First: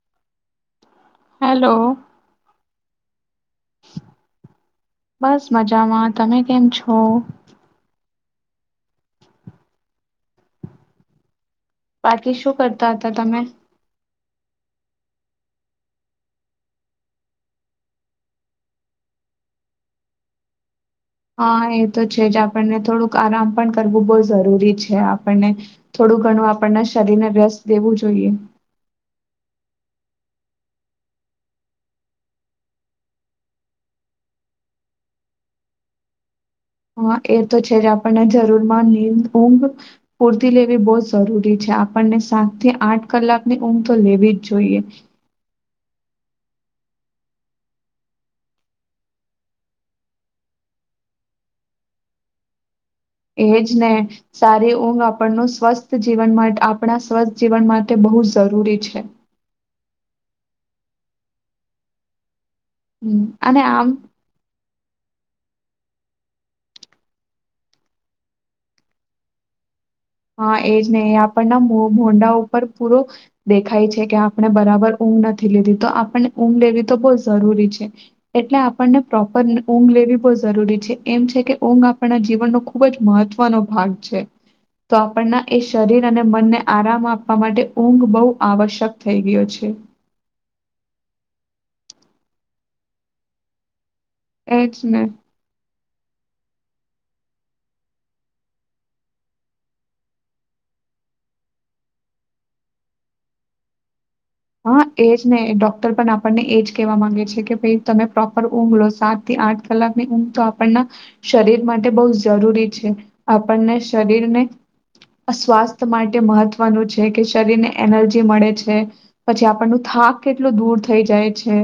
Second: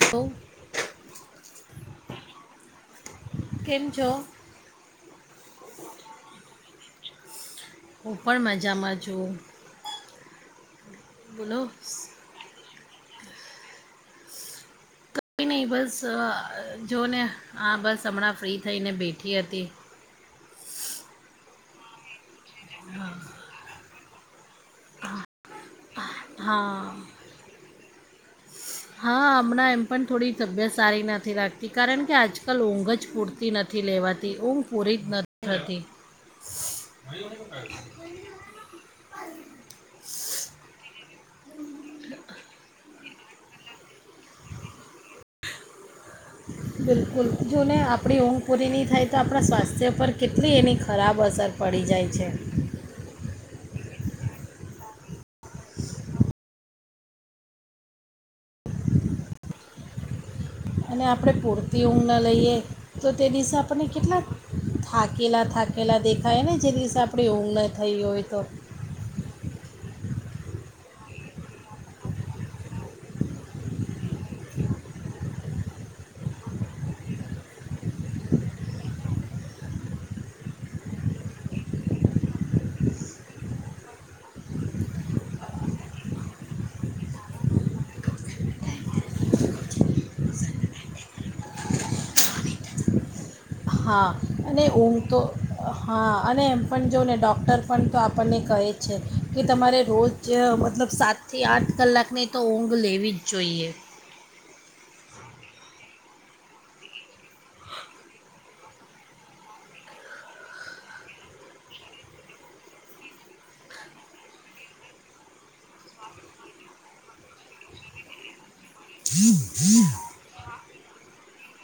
તો હાલો કેમ છો બસ મજામાં તમે કેમ છો હું પણ મજામાં છુ બોલો બાકી શું કરતા હતા તમે કોઈ નહી બસ જો ને આ બસ હમણાં ફ્રી થઈને બેઠી હતી હા એ તો છે જ આપ આપડને થોડુંક આરામ પણ [unintelligible] જરૂરી છે આપડને થોડું ઘણું હા આપ શરીરને વ્યસ્ત દેવું જોઈએ હા હમણાં એમ પણ થોડી તબિયત સારી નથી રાખતી કારણ કે આજકાલ ઊંઘ જ પૂરતી નથી લેવાતી ઊંઘ પૂરી જ નથીતી હા એ તો છે જ આપણને જરૂરમાં નીદ ઊંઘ પૂરતી લેવી બહુ જ જરૂરી છે આપણને સાત થી આઠ કલાકની ઊંઘ તો લેવી જ જોઈએ બિલકુલ જો ને આપણી ઊંઘપુરી નહી થાય તો આપણા સ્વાસ્થ્ય પર કેટલી એની ખરાબ અસર પડી જાય છે એ જ ને સારી ઊંઘ આપણ સ્વસ્થ જીવન માટે આપણા સ્વસ્થ જીવન માટે બહુ જરૂરી છે અને આપણે પૂરતી ઊંઘ ન લઈએ તો હમ, તે દિવસે અને આપણને આમ કેટલા થાકેલા થાકેલા દેખાય ને જે દિવસે આપણે ઊઘ ન થઈ હોય તો હા એ જ નહી એ આપણના મો મોંડા ઉપર પૂરો દેખાય છે કે આપણે બરાબર ઊંઘ નથી લીધી તો આપણને ઊંઘ લેવી તો બહુ જરૂરી છે એટલે આપણને પ્રોપર ઊંઘ લેવી બહુ જરૂરી છે એમ છે કે ઊંઘ આપણના જીવનનો ખૂબ જ મહત્વનો ભાગ છે તો આપણના એ શરીર અને મનને આરામ આપવા માટે ઊંઘ બહુ આવશ્યક થઈ ગયો છે હા અને એજ ઊંધ ને તો અ હા અને એમ પણ જોને ડૉક્ટર પણ તો આપણને કહે છે કે તમારે રોજ મતલબ સાતથી આઠ કલાકની તો ઊંઘ લેવી જ જોઈએ હા એ જ ને ડોક્ટર પણ આપણને એ જ કહેવા માંગે છે કે ભાઈ તમે પ્રોપર ઊંઘ લો સાત થી આઠ કલાકની ઊંઘ તો આપણના શરીર માટે બહુ જરૂરી છે આપણને શરીરને સ્વાસ્થ્ય માટે મહત્વનું છે કે શરીરને એનર્જી મળે છે પછી આપણ નુ થાક કેટલો દૂર થઈ જાય છે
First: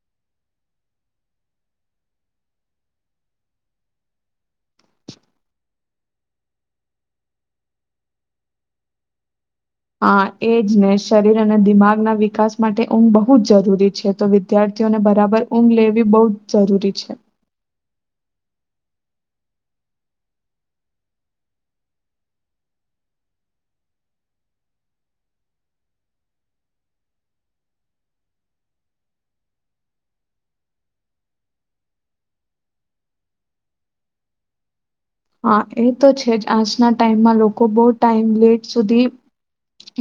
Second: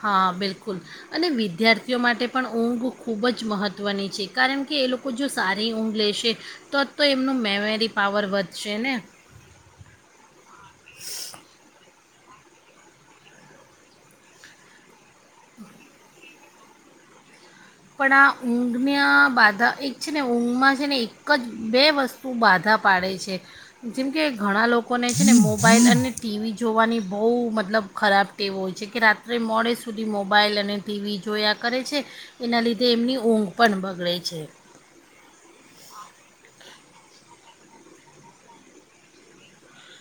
હા બિલકુલ અને વિદ્યાર્થીઓ માટે પણ ઊંઘ ખૂબ જ મહત્ત્વની છે કારણ કે એ લોકો જો સારી ઊંઘ લેશે તો તો એમનું મેમરી પાવર વધશે ને હા એજ ને શરીર અને દિમાગ ના વિકાસ માટે ઊંઘ બહુ જ જરૂરી છે તો વિદ્યાર્થીઓને બ બરાબર ઊંઘ લેવી બઉ જરૂરી છે પણ આ ઊંઘના બાધા એક છે ને ઊંઘમાં છે ને એક જ બે વસ્તુ બાધા પાડે છે જેમ કે ઘણા લોકોને છે ને મોબાઈલ અને ટીવી જોવાની બહુ મતલબ ખરાબ ટેવો હોય છે કે રાત્રે મોડે સુધી મોબાઈલ અને ટીવી જોયા કરે છે એના લીધે એમની ઊંઘ પણ બગડે છે હા એ તો છે જ આજના ટાઈમમાં લોકો બહ ટાઈમ લેટ સુધી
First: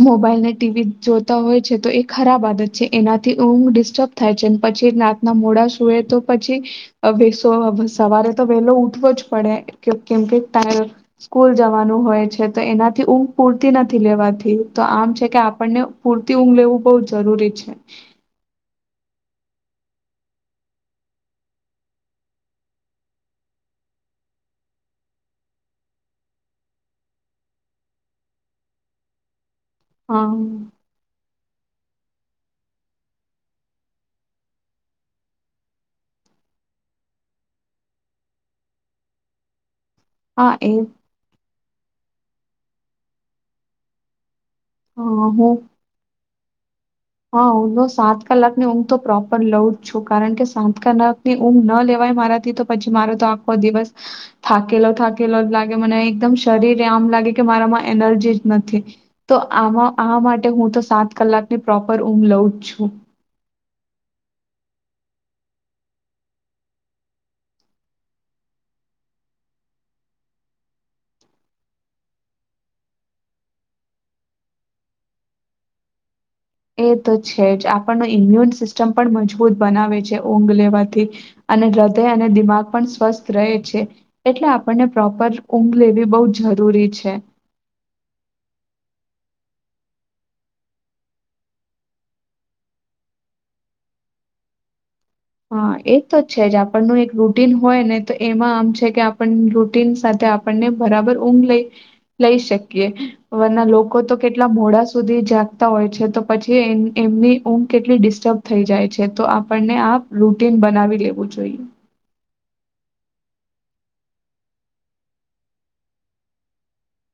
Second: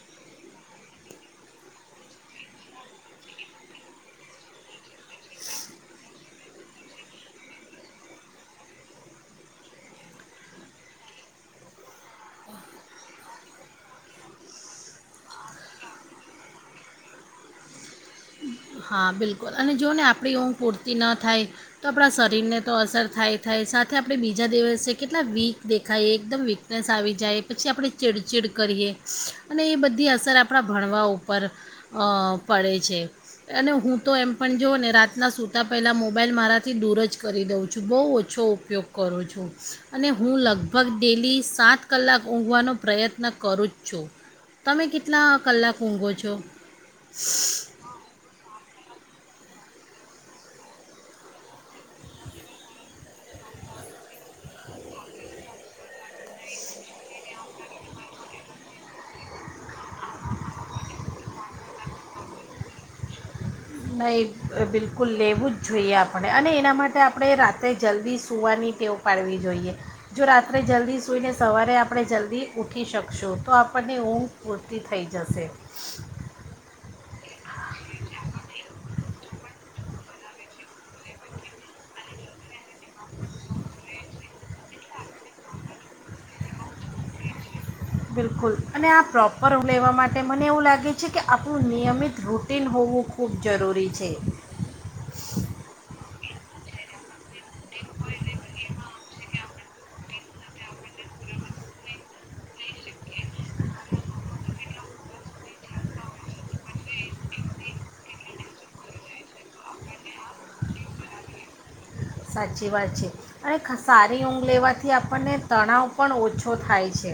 મોબાઈલ ને ટીવી જોતા હોય છે તો એ ખરાબ આદત છે એનાથી ઊંઘ ડિસ્ટર્બ થાય છે પછી રાતના મોડા સુૂએ તો પછી [unintelligible] સવારે તો વહેલો ઉઠવો જ પડે કેમ કે ત સ્કૂલ જવાનું હોય છે તો એનાથી ઊંઘ પૂરતી નથી લેવાથી તો આમ છે કે આપણને પૂરતી ઊંઘ લેવું બહ જરૂરી છે હા બિલકુલ અને જો ને આપણી ઊંઘ પૂરતી ન થાય તો આપણા શરીરને તો અસર થાય થાય સાથે આપણે બીજા દિવસે કેટલા વીક દેખાઈએ એકદમ વીકનેસ આવી જાય પછી આપણે ચીડચીડ કરીએ અને એ બધી હા અસર આપણાં હા ભણવા ઉપર અ પડે છે અને હું તો એમ પણ જોઉં ને રાતના સૂતાં પહેલાં મોબાઈલ મારાથી દૂર જ કરી દઉં છું બહુ ઓછો ઉપયોગ કરું છું અને હું એ લગભગ ડેલી સાત કલાક ઊંઘવાનો પ્રયત્ન કરું જ છું તમે કેટલા કલાક ઊંઘો છો હ હું તો સાત કલાક ની ઊંઘ તો પ્રોપર લઉં જ છું કારણ કે સાત કલાક ની ઊંઘ ના લેવાય મારાથી તો પછી મારો તો આખો દિવસ થાકેલો થાકેલો જ લાગે મને એકદમ શરીરે આમ લાગે કે મારામાં એનર્જી જ નથી તો આમાં આ માટે હું તો સાત કલાકની પ્રોપર ઉઘ લઉ જ છું નહીં બિલકુલ લેવું જ જોઈએ આપણે અને એના માટે આપણે રાત્રે જલ્દી સૂવાની ટેવ પાડવી જોઈએ જો રાત્રે જલ્દી સૂઈને સવારે આપણે જલ્દી ઉઊઠી શકશું તો આપણને ઊંઘ પૂરતી થઈ જશે એ તો છે જ આપણનો ઈમ્યુન સિસ્ટમ પણ મજબૂત બનાવે છે ઊંઘ લેવાથી અને હૃદય અને દિમાગ પણ સ્વસ્થ રહે છે એટલે આપણને પ્રોપર ઊંઘ લેવી બો જ જરૂરી છે બિલકુલ અને આ પ્રોપર લેવા માટે મને એવું લાગે છે કે આપણું નિયમિત રૂટિન હોવું ખૂબ જરૂરી છે છેજ આપણ નુ એક રૂ રૂટીન હોય ને તો એમાં આમ છે કે આપણ [inaudible] સાથે આપણને બરાબર ઊંઘ લઈ લઈ શકીએ વરના લોકો તો કેટલા મોડા સુ સુધી જાગતા હોય છે તો પછી એ એમની ઊંઘ કેટલી ડિસ્ટર્બ થઈ જાય છે તો આપણને આ રૂટીન બનાવી લેવું જોઈએ. સાચી વાત છે, અને સારી ઊંઘ લેવાથી આપણને તણાવ પણ ઓછો થાય છે.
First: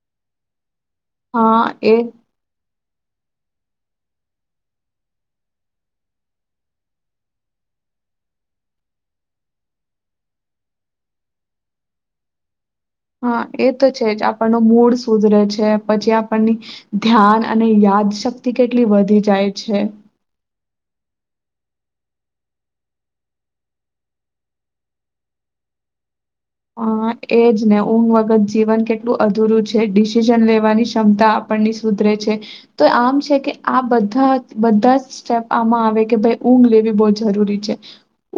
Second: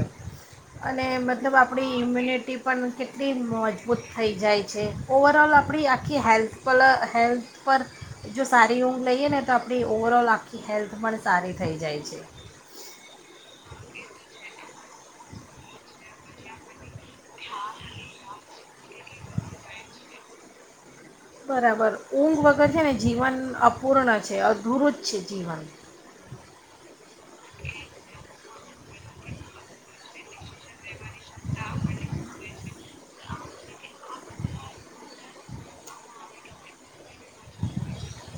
અને મતલબ હા આપડી એ ઇમ્યુનિટી પણ એલી મજબૂત થઈ જાય છે, ઓવરઓલ આપણી આખી હેલ્થ પરલ હેલ્થ પર જો સારી ઊંઘ લઈએ ને આપણી ઓવરઓલ આખી હેલ્થ પણ સારી થઈ જાય છે. હા એ તો છે જ આપણુ મૂળ સુધરે છે પછી આપણની, ધ્યાન અને યાદ શક્તિ કેટલી વધી જાય છે. બરાબર ઊંઘ વગર છે ને જીવન અપૂર્ણ છે અધુરું જ છે જીવન. હ એજ ને ઊંઘ વખત જીવન કેટલું અધૂરું છે ડીશ ન લેવાની ક્ષમતા આપણની સુધરે છે, તો આમ છે કે આ બધા બધા જ સ્ટેપ આમાં આવે કે ભાઈ ઊંઘ લેવી બ જરૂરી છે,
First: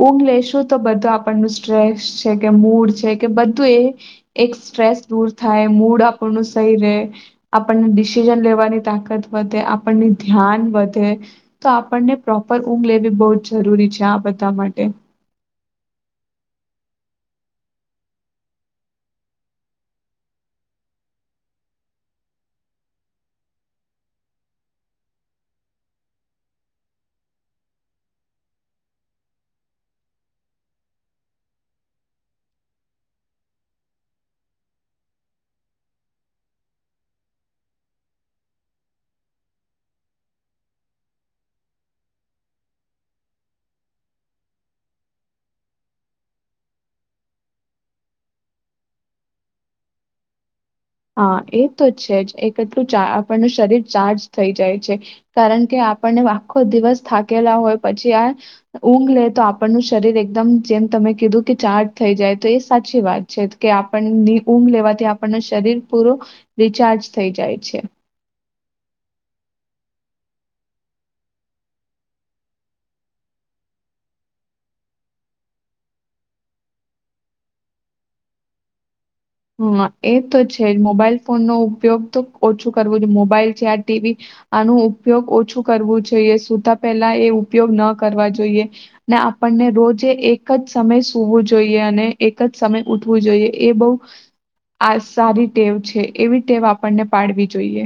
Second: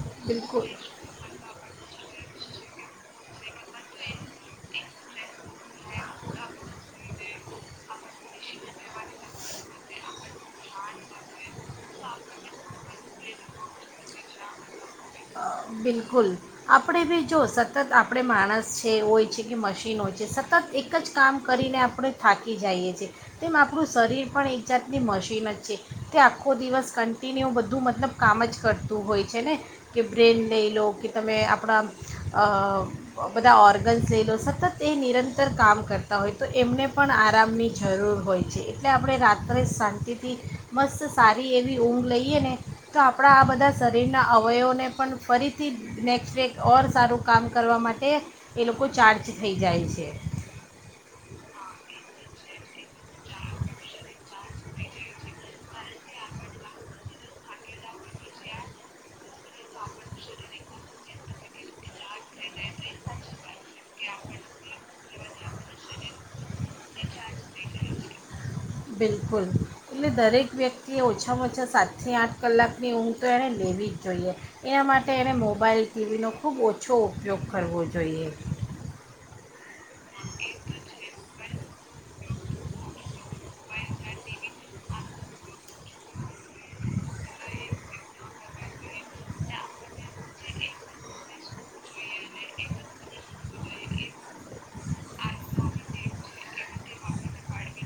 ઊંઘ લેશો બિલકુલ તો બધું આપણ સ્ટ્રેસ કે મૂળ છે કે બધા ત એ, એક સ્ટ્રેસ તો- થાય મૂડ આપણ નું સહી રહે. આપણને ડિસિઝન લેવાની તાકત વધે આપણની ધ્યાન વધે, તો આપણને પ્રોપર ઊંઘ લેવી બહુ જ જરૂરી છે આ બધા માટે. બિલકુલ, આપણે બી જો સતત આપણે માણસ છે હોય છે કે મશીન હોય છે સતત એક જ કામ કરીને આપણે થાકી જઈએ છીએ, તેમ આપણું શરીર પણ એક જાતની મશીન જ છે, તે આખો દિવસ કન્ટિન્યુ બધું મતલબ કામ જ કરતું હોય છે ને. કે બ્રેન લઈ લો કે તમે આપણા બધા ઓર્ગન્સ લઈ લો સતત એ નિરંતર કામ કરતા હોય તો એમને પણ આરામની જરૂર હોય છે એટલે આપણે રાત્રે શાંતિથી મસ્ત સારી એવી ઊંઘ લઈએ ને તો આપણા આ બધા શરીરના અવયવને પણ ફરીથી નેક્સ્ટ ડે ઓર સારું કામ કરવા માટે એ લોકો ચાર્જ થઈ જાય છે હા એ તો છે જ એ કેટલું આપણનું શરીર ચાર્જ થઈ જાય છે કારણ કે આપણને આખો દિવસ થાકેલા હોય પછી આ ઊંઘ લે તો આપણનું શરીર એકદમ જેમ તમે કીધું કે ચાર્જ થઈ જાય તો એ સાચી વાત છે કે આપણની ઊંઘ લેવાથી આપણનું શરીર પુરો રિચાર્જ થઈ જાય છે બિલકુલ એટલે દરેક વ્યક્તિએ ઓછામાં ઓછા સાતથી આઠ કલાકની ઊંઘ તો એણે લેવી જ જોઈએ એના માટે એણે મોબાઈલ ટીવીનો ખૂબ ઓછો ઉપયોગ કરવો જોઈએ હમ એ તો છે જ મોબાઈલ ફોનનો ઉપયોગ ઓછું કરું જો મોબાઈલ છે આ ટીવી આનો ઉપયોગ ઓછું કરવું જોઈએ સુતા પેલા એ ઉપયોગ ન કરવા જોઈએ ને આપણને રોજે એક જ સમય સુવું જોઈએ અને એક જ સમય ઉઠવું જોઈએ એ બહુ આ સારી ટેવ છે એવી ટેવ આપણને પાડવી જોઈએ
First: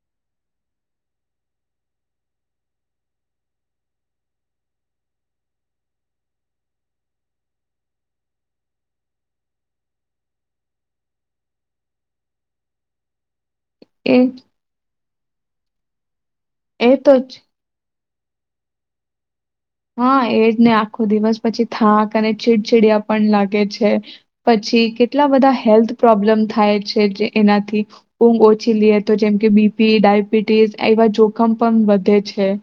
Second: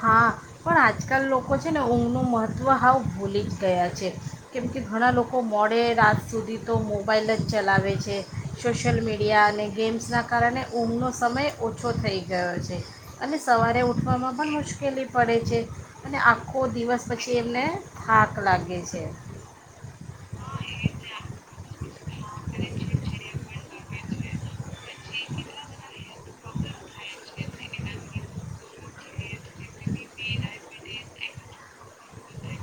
હા પણ આજકાલ લોકો છે ને ઊંઘનું મહત્ત્વ હાવ ભૂલી જ ગયા છે કેમ કે ઘણા લોકો મોડે રાત સુધી તો મોબાઈલ જ ચલાવે છે સોશિયલ મીડિયા અને ગેમ્સના કારણે ઊંઘનો સમય ઓછો થઈ ગયો છે અને સવારે એ ઉઠવામાં પણ પડે છે અને કોઈ એ દિવસ તો પછી એમને થાક લાગે છે હા એજ ને આખો દિવસ પછી થાક અને ચીડચીડયા પણ લાગે છે પછી કેટલા બધા હેલ્થ પ્રોબ્લેમ થાય છે જે એનાથી ઊંઘ ઓછી લઈએ તો જેમ કે બીપી ડાયબિટીસ એવા જોખમ પણ વધે છે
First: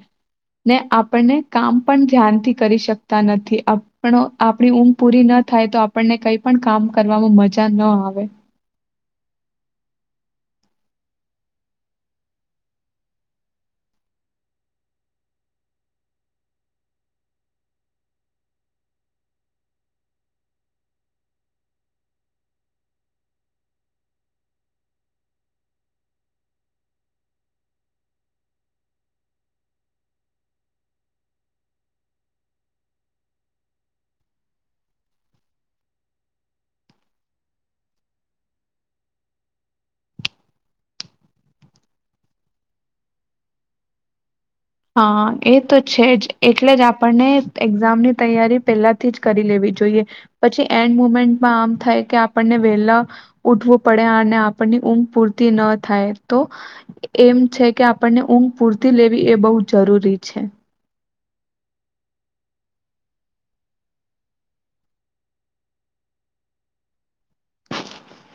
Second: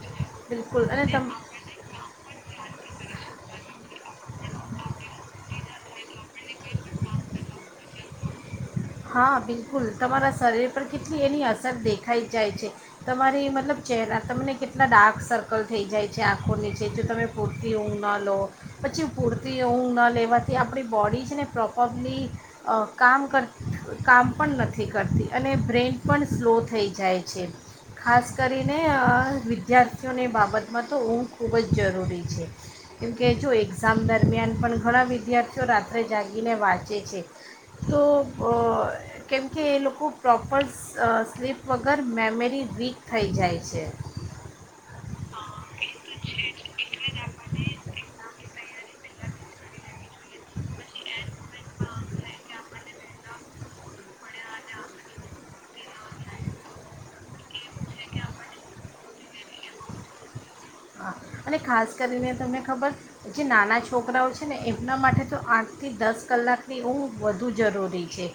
ને બિલકુલ અને તમ આપણને કામ ધ્યાનથી કરી શકતા નથી આપણ આપણી ઊમ પૂરી ન થાય તો આપણને કઈ પણ કામ કરવાવામાં મજા ન આવે હા બિલકુલ તમારા શરીર પર કેટલી એની અસર દેખાઈ જાય છે તમારી મતલબ ચહેરા તમને કેટલા ડાર્ક સર્કલ થઈ જાય છે આંખોનીચ જો તમે પૂરતી ઊં ન લો પછી પૂરતી ઊં ન લેવાથી આપણી બોડી છે ને પ્રોપરલી કામ કરતી કામ પણ નથી કરતી અને બ્રેઇન પણ સ્લો થઈ જાય છે ખાસ કરીને વિદ્યાર્થીઓની બાબતમાં તો ઊું ખૂબ જ જરૂરી છે કેમ કે જો એક્ઝામ દરમિયાન પણ ઘણા વિદ્યાર્થીઓ રાત્રે જાગીને વાંચે છે તો કેમકે એ લોકો પ્રોપર સ્લીપ વગર મેમરી વીક થઈ જાય છે હા એ તો છે જ એટલે જ આપણને એક્ઝામની તૈયારી પહેલાથી જ કરી લેવી જોઈએ પછી એન્ડ મુમેન્ટમાં આમ થાય કે આપણને વેલા ઉઠવું પડે અને આપણની ઊંઘ પૂરતી ન થાય તો એમ છે કે આપણને ઊંઘ પૂરતી લેવી એ બહુ જરૂરી છે હા અને ખાસ કરીને તમને ખબર જે નાના છોકરાઓ છે ને એમના માટે તો આઠથી દસ કલાકની ઊંઘ વધુ જરૂરી છે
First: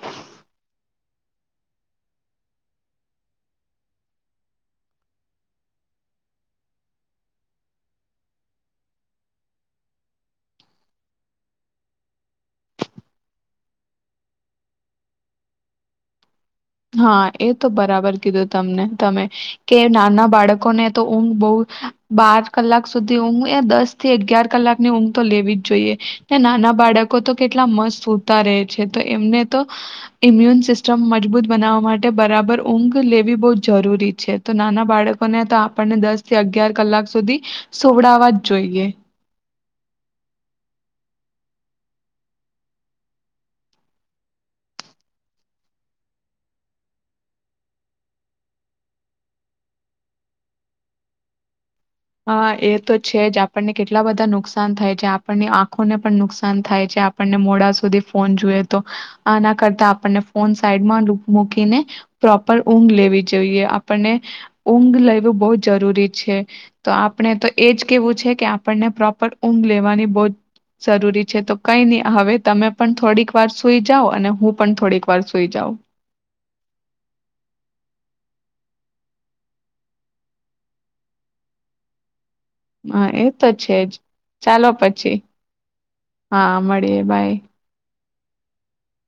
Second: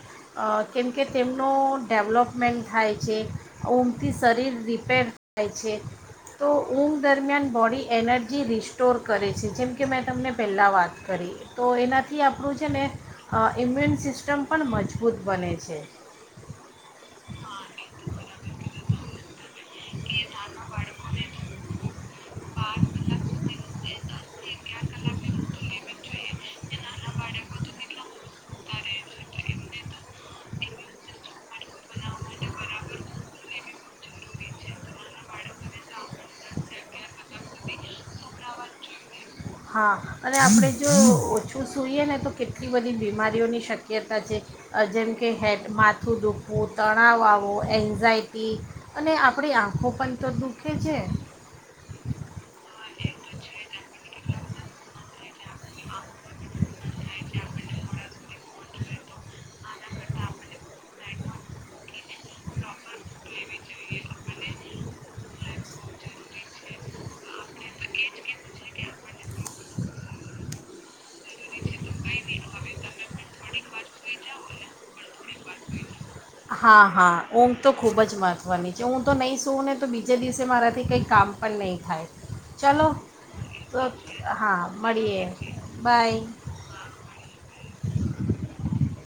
કેમકે તેમનો ડેવલોપમેન્ટ થાય છે ઊંઘથી શરીર રિપેર થાય છે તો ઊંઘ દરમિયાન બોડી એનર્જી રિસ્ટોર કરે છે જેમ કે મેં તમને પહેલાં વાત કરી તો એનાથી આપણું છે ને ઇમ્યુન સિસ્ટમ પણ મજબૂત બને છે હા એ તો બરાબર કીધું તમને તમે કે નાના બાળકોને તો ઊંઘ બહ બાર કલાક સુધી ઊંઘ એ દસ થી અગિયાર કલાક ની ઊંઘ તો લેવી જ જોઈએ નાના બાળકો કેટલા મસ્ત સૂતા રહે છે તો એમને તો ઈમ્યુન સિસ્ટમ મજબૂત બનાવવા માટે બરાબર ઊંઘ લેવી બહ જરૂરી છે તો નાના બાળકોને તો આપણને દસ થી અગિયાર કલાક સુધી સોવડાવવા જ જોઈએ હા અને આપણે જો ઓછું સૂઈએ ને તો કેટલી બધી બીમારીઓની શક્યતા છે જેમ કે હે માથું દુખવું તણાવ આવો એન્ઝાયટી અને આપણી આંખો પણ તો દુખે છે હા એ તો છે જ આપણને કેટલા બધા નુકસાન થાય છે આપણને આંખોને પણ નુકસાન થાય છે આપણને મોડા સુધી ફોન જોઈએ તો આના કરતા આપણને ફોન સાઈડમાં મૂકીને પ્રોપર ઊંઘ લેવી જોઈએ આપણને ઊઘ લેવું બહ જરૂરી છે તો આપણે તો એજ કેવું છે કે આપણને પ્રોપર ઊંઘ લેવાની બહુ જ જરૂરી છે તો કઈ નહી હવે તમે પણ થોડીક વાર સુઈ જાાવ અને હું પણ થોડીક વાર સુઈ જાઉં હા હા ઊંઘ તો ખૂબ જ મહત્ત્વની છે હું તો નહીં સુંં ને તો બીજે દિવસે મારાથી કંઈ કામ પણ નહીં થાય. ચલો હા એ તો છે જ હા ચાલો પછી, મળીએ બાય હા મળીએે બાય.